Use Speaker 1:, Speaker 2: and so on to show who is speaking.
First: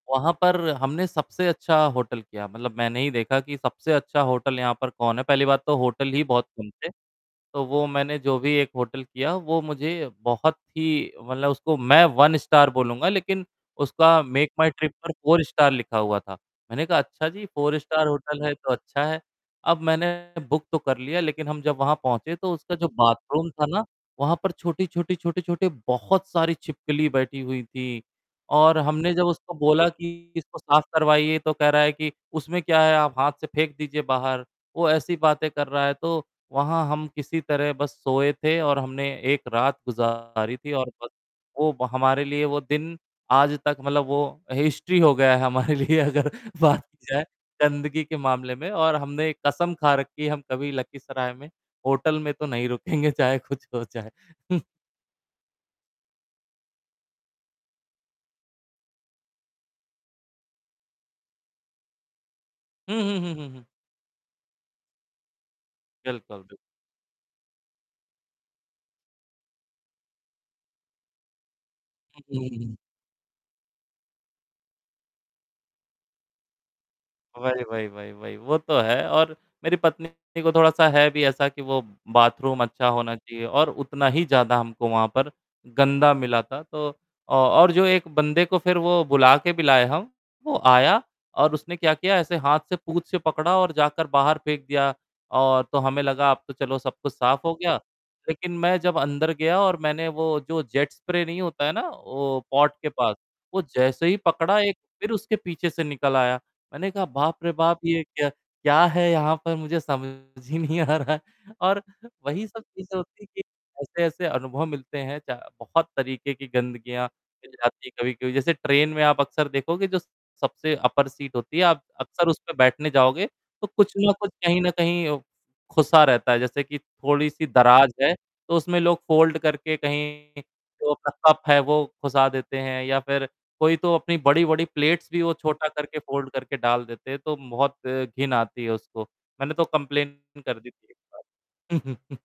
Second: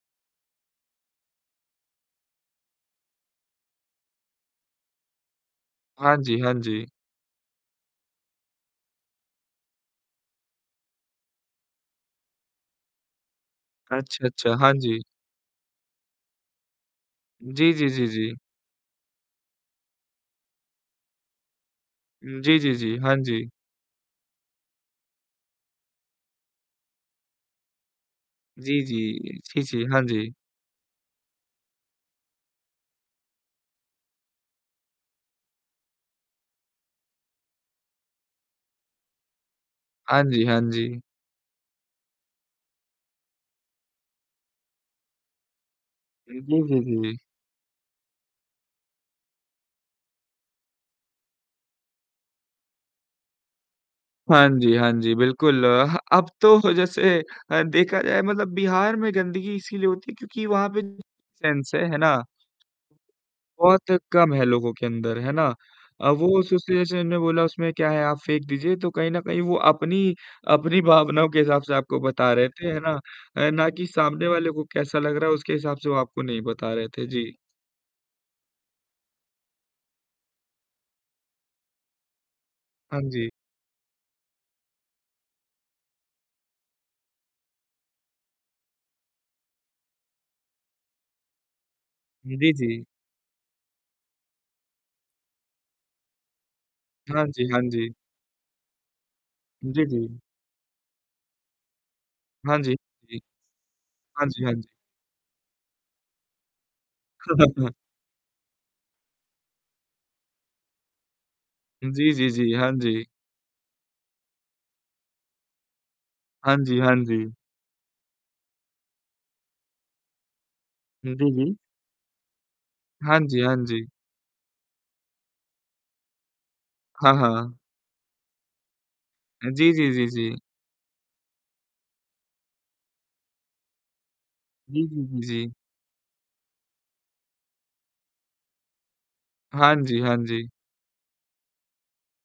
Speaker 1: वहाँ पर हमने सबसे अच्छा होटल किया, मतलब मैंने ही देखा कि सबसे अच्छा होटल यहाँ पर कौन है, पहली बात तो होटल
Speaker 2: हाँ
Speaker 1: ही
Speaker 2: जी।
Speaker 1: बहुत
Speaker 2: हाँ
Speaker 1: कम
Speaker 2: जी।
Speaker 1: थे। तो वो मैंने जो भी एक होटल किया, वो मुझे बहुत ही मतलब उसको मैं 1 स्टार बोलूँगा लेकिन उसका
Speaker 2: अच्छा,
Speaker 1: मेक
Speaker 2: अच्छा,
Speaker 1: माय
Speaker 2: हाँ
Speaker 1: ट्रिप
Speaker 2: जी।
Speaker 1: पर 4 स्टार लिखा हुआ था, मैंने कहा, "अच्छा जी,
Speaker 2: जी,
Speaker 1: 4
Speaker 2: जी,
Speaker 1: स्टार
Speaker 2: जी, जी।
Speaker 1: होटल है, तो अच्छा है।" अब मैंने बुक तो कर लिया, लेकिन हम जब वहाँ पहुँचे तो
Speaker 2: जी, जी,
Speaker 1: उसका जो
Speaker 2: जी, हाँ
Speaker 1: बाथरूम
Speaker 2: जी।
Speaker 1: था ना, वहाँ पर छोटी-छोटी छोटी-छोटी, बहुत सारी छिपकली बैठी हुई थी और
Speaker 2: जी, जी,
Speaker 1: हमने जब उसको
Speaker 2: जी, जी,
Speaker 1: बोला
Speaker 2: हाँ
Speaker 1: कि,
Speaker 2: जी।
Speaker 1: "इसको साफ करवाइए," तो कह रहा है कि, "उसमें क्या है आप हाथ से फेंक दीजिए बाहर," वो ऐसी बातें कर रहा है, तो वहाँ हम किसी तरह बस सोए थे और हमने 1 रात
Speaker 2: हाँ जी।
Speaker 1: गुजारी
Speaker 2: हाँ
Speaker 1: थी और
Speaker 2: जी।
Speaker 1: बस, वो व हमारे लिए, वो दिन आज तक मतलब वो हिस्ट्री हो गया है हमारे लिए अगर
Speaker 2: जी, जी,
Speaker 1: बात की
Speaker 2: जी।
Speaker 1: जाए गंदगी के मामले में और हमने कसम खा रखी है, हम कभी लखीसराय में होटल में तो नहीं रुकेंगे चाहे कुछ हो जाए।
Speaker 2: हाँ जी। हाँ जी, बिल्कुल, अब तो जैसे अ, देखा जाए मतलब बिहार में गंदगी इसीलिए होती है क्योंकि वहाँ पे सेंस है ना?
Speaker 1: हुँ, हुँ, हुँ, हुँ, हुँ।
Speaker 2: बहुत कम है लोगों के अंदर। है ना? अ, वो
Speaker 1: बिल्कुल।
Speaker 2: एसोसिएशन ने बोला उसमें क्या है आप फेंक दीजिए, तो कहीं न कहीं वो अपनी, अपनी भावनाओं के हिसाब से आपको बता
Speaker 1: हुँ,
Speaker 2: रहे थे।
Speaker 1: हुँ।
Speaker 2: है ना, ना कि सामने वाले को कैसा लग रहा है, उसके हिसाब से वह आपको नहीं बता रहे थे। जी।
Speaker 1: वही, वही, वही, वही, वो तो है और मेरी पत्नी को थोड़ा सा है भी ऐसा कि वो बाथरूम अच्छा
Speaker 2: हाँ
Speaker 1: होना
Speaker 2: जी।
Speaker 1: चाहिए और उतना ही ज़्यादा हमको वहाँ पर गंदा मिला था, तो अ, और जो 1 बंदे को फिर वो बुला के भी लाए हम, वो आया और उसने क्या किया ऐसे
Speaker 2: जी,
Speaker 1: हाथ से
Speaker 2: जी।
Speaker 1: पूंछ से पकड़ा और जाकर बाहर फेंक दिया और तो हमें लगा अब तो चलो सब कुछ
Speaker 2: हाँ
Speaker 1: साफ
Speaker 2: जी।
Speaker 1: हो
Speaker 2: हाँ
Speaker 1: गया,
Speaker 2: जी।
Speaker 1: लेकिन मैं जब अंदर गया और
Speaker 2: जी,
Speaker 1: मैंने
Speaker 2: जी।
Speaker 1: वो जो जेट स्प्रे नहीं होता है ना वो
Speaker 2: हाँ
Speaker 1: पॉट
Speaker 2: जी।
Speaker 1: के पास,
Speaker 2: जी।
Speaker 1: वो जैसे ही
Speaker 2: हाँ जी। हाँ
Speaker 1: पकड़ा
Speaker 2: जी।
Speaker 1: एक फिर उसके पीछे से निकल आया। मैंने कहा, "बाप रे, बाप! ये क्या क्या है यहाँ पर मुझे समझ ही नहीं आ रहा है।" और
Speaker 2: जी, जी,
Speaker 1: वही
Speaker 2: जी,
Speaker 1: सब
Speaker 2: हाँ
Speaker 1: चीज़
Speaker 2: जी।
Speaker 1: होती कि ऐसे-ऐसे अनुभव मिलते हैं चा बहुत तरीके की
Speaker 2: हाँ जी। हाँ
Speaker 1: गंदगियाँ
Speaker 2: जी।
Speaker 1: मिल जाती है कभी-कभी, जैसे ट्रेन में आप अक्सर देखोगे जो स सबसे अपर
Speaker 2: हुँ, जी,
Speaker 1: सीट
Speaker 2: जी।
Speaker 1: होती है आप अक्सर उस पे बैठने
Speaker 2: हाँ
Speaker 1: जाओगे
Speaker 2: जी, हाँ
Speaker 1: तो
Speaker 2: जी।
Speaker 1: कुछ न कुछ कहीं न कहीं खुसा रहता है जैसे कि
Speaker 2: हाँ,
Speaker 1: थोड़ी सी
Speaker 2: हाँ।
Speaker 1: दराज है, तो उसमें लोग फोल्ड
Speaker 2: जी,
Speaker 1: करके
Speaker 2: जी, जी, जी।
Speaker 1: कहीं जो अपना कप है वो खुसा देते हैं या फिर कोई तो अपनी बड़ी-बड़ी
Speaker 2: जी, जी,
Speaker 1: प्लेट्स भी
Speaker 2: जी,
Speaker 1: वो
Speaker 2: जी।
Speaker 1: छोटा करके फोल्ड करके डाल देते हैं, तो बहुत घिन आती है उसको। मैंने तो
Speaker 2: हाँ जी, हाँ
Speaker 1: कंप्लेंट
Speaker 2: जी।
Speaker 1: कर दी थी एक बार।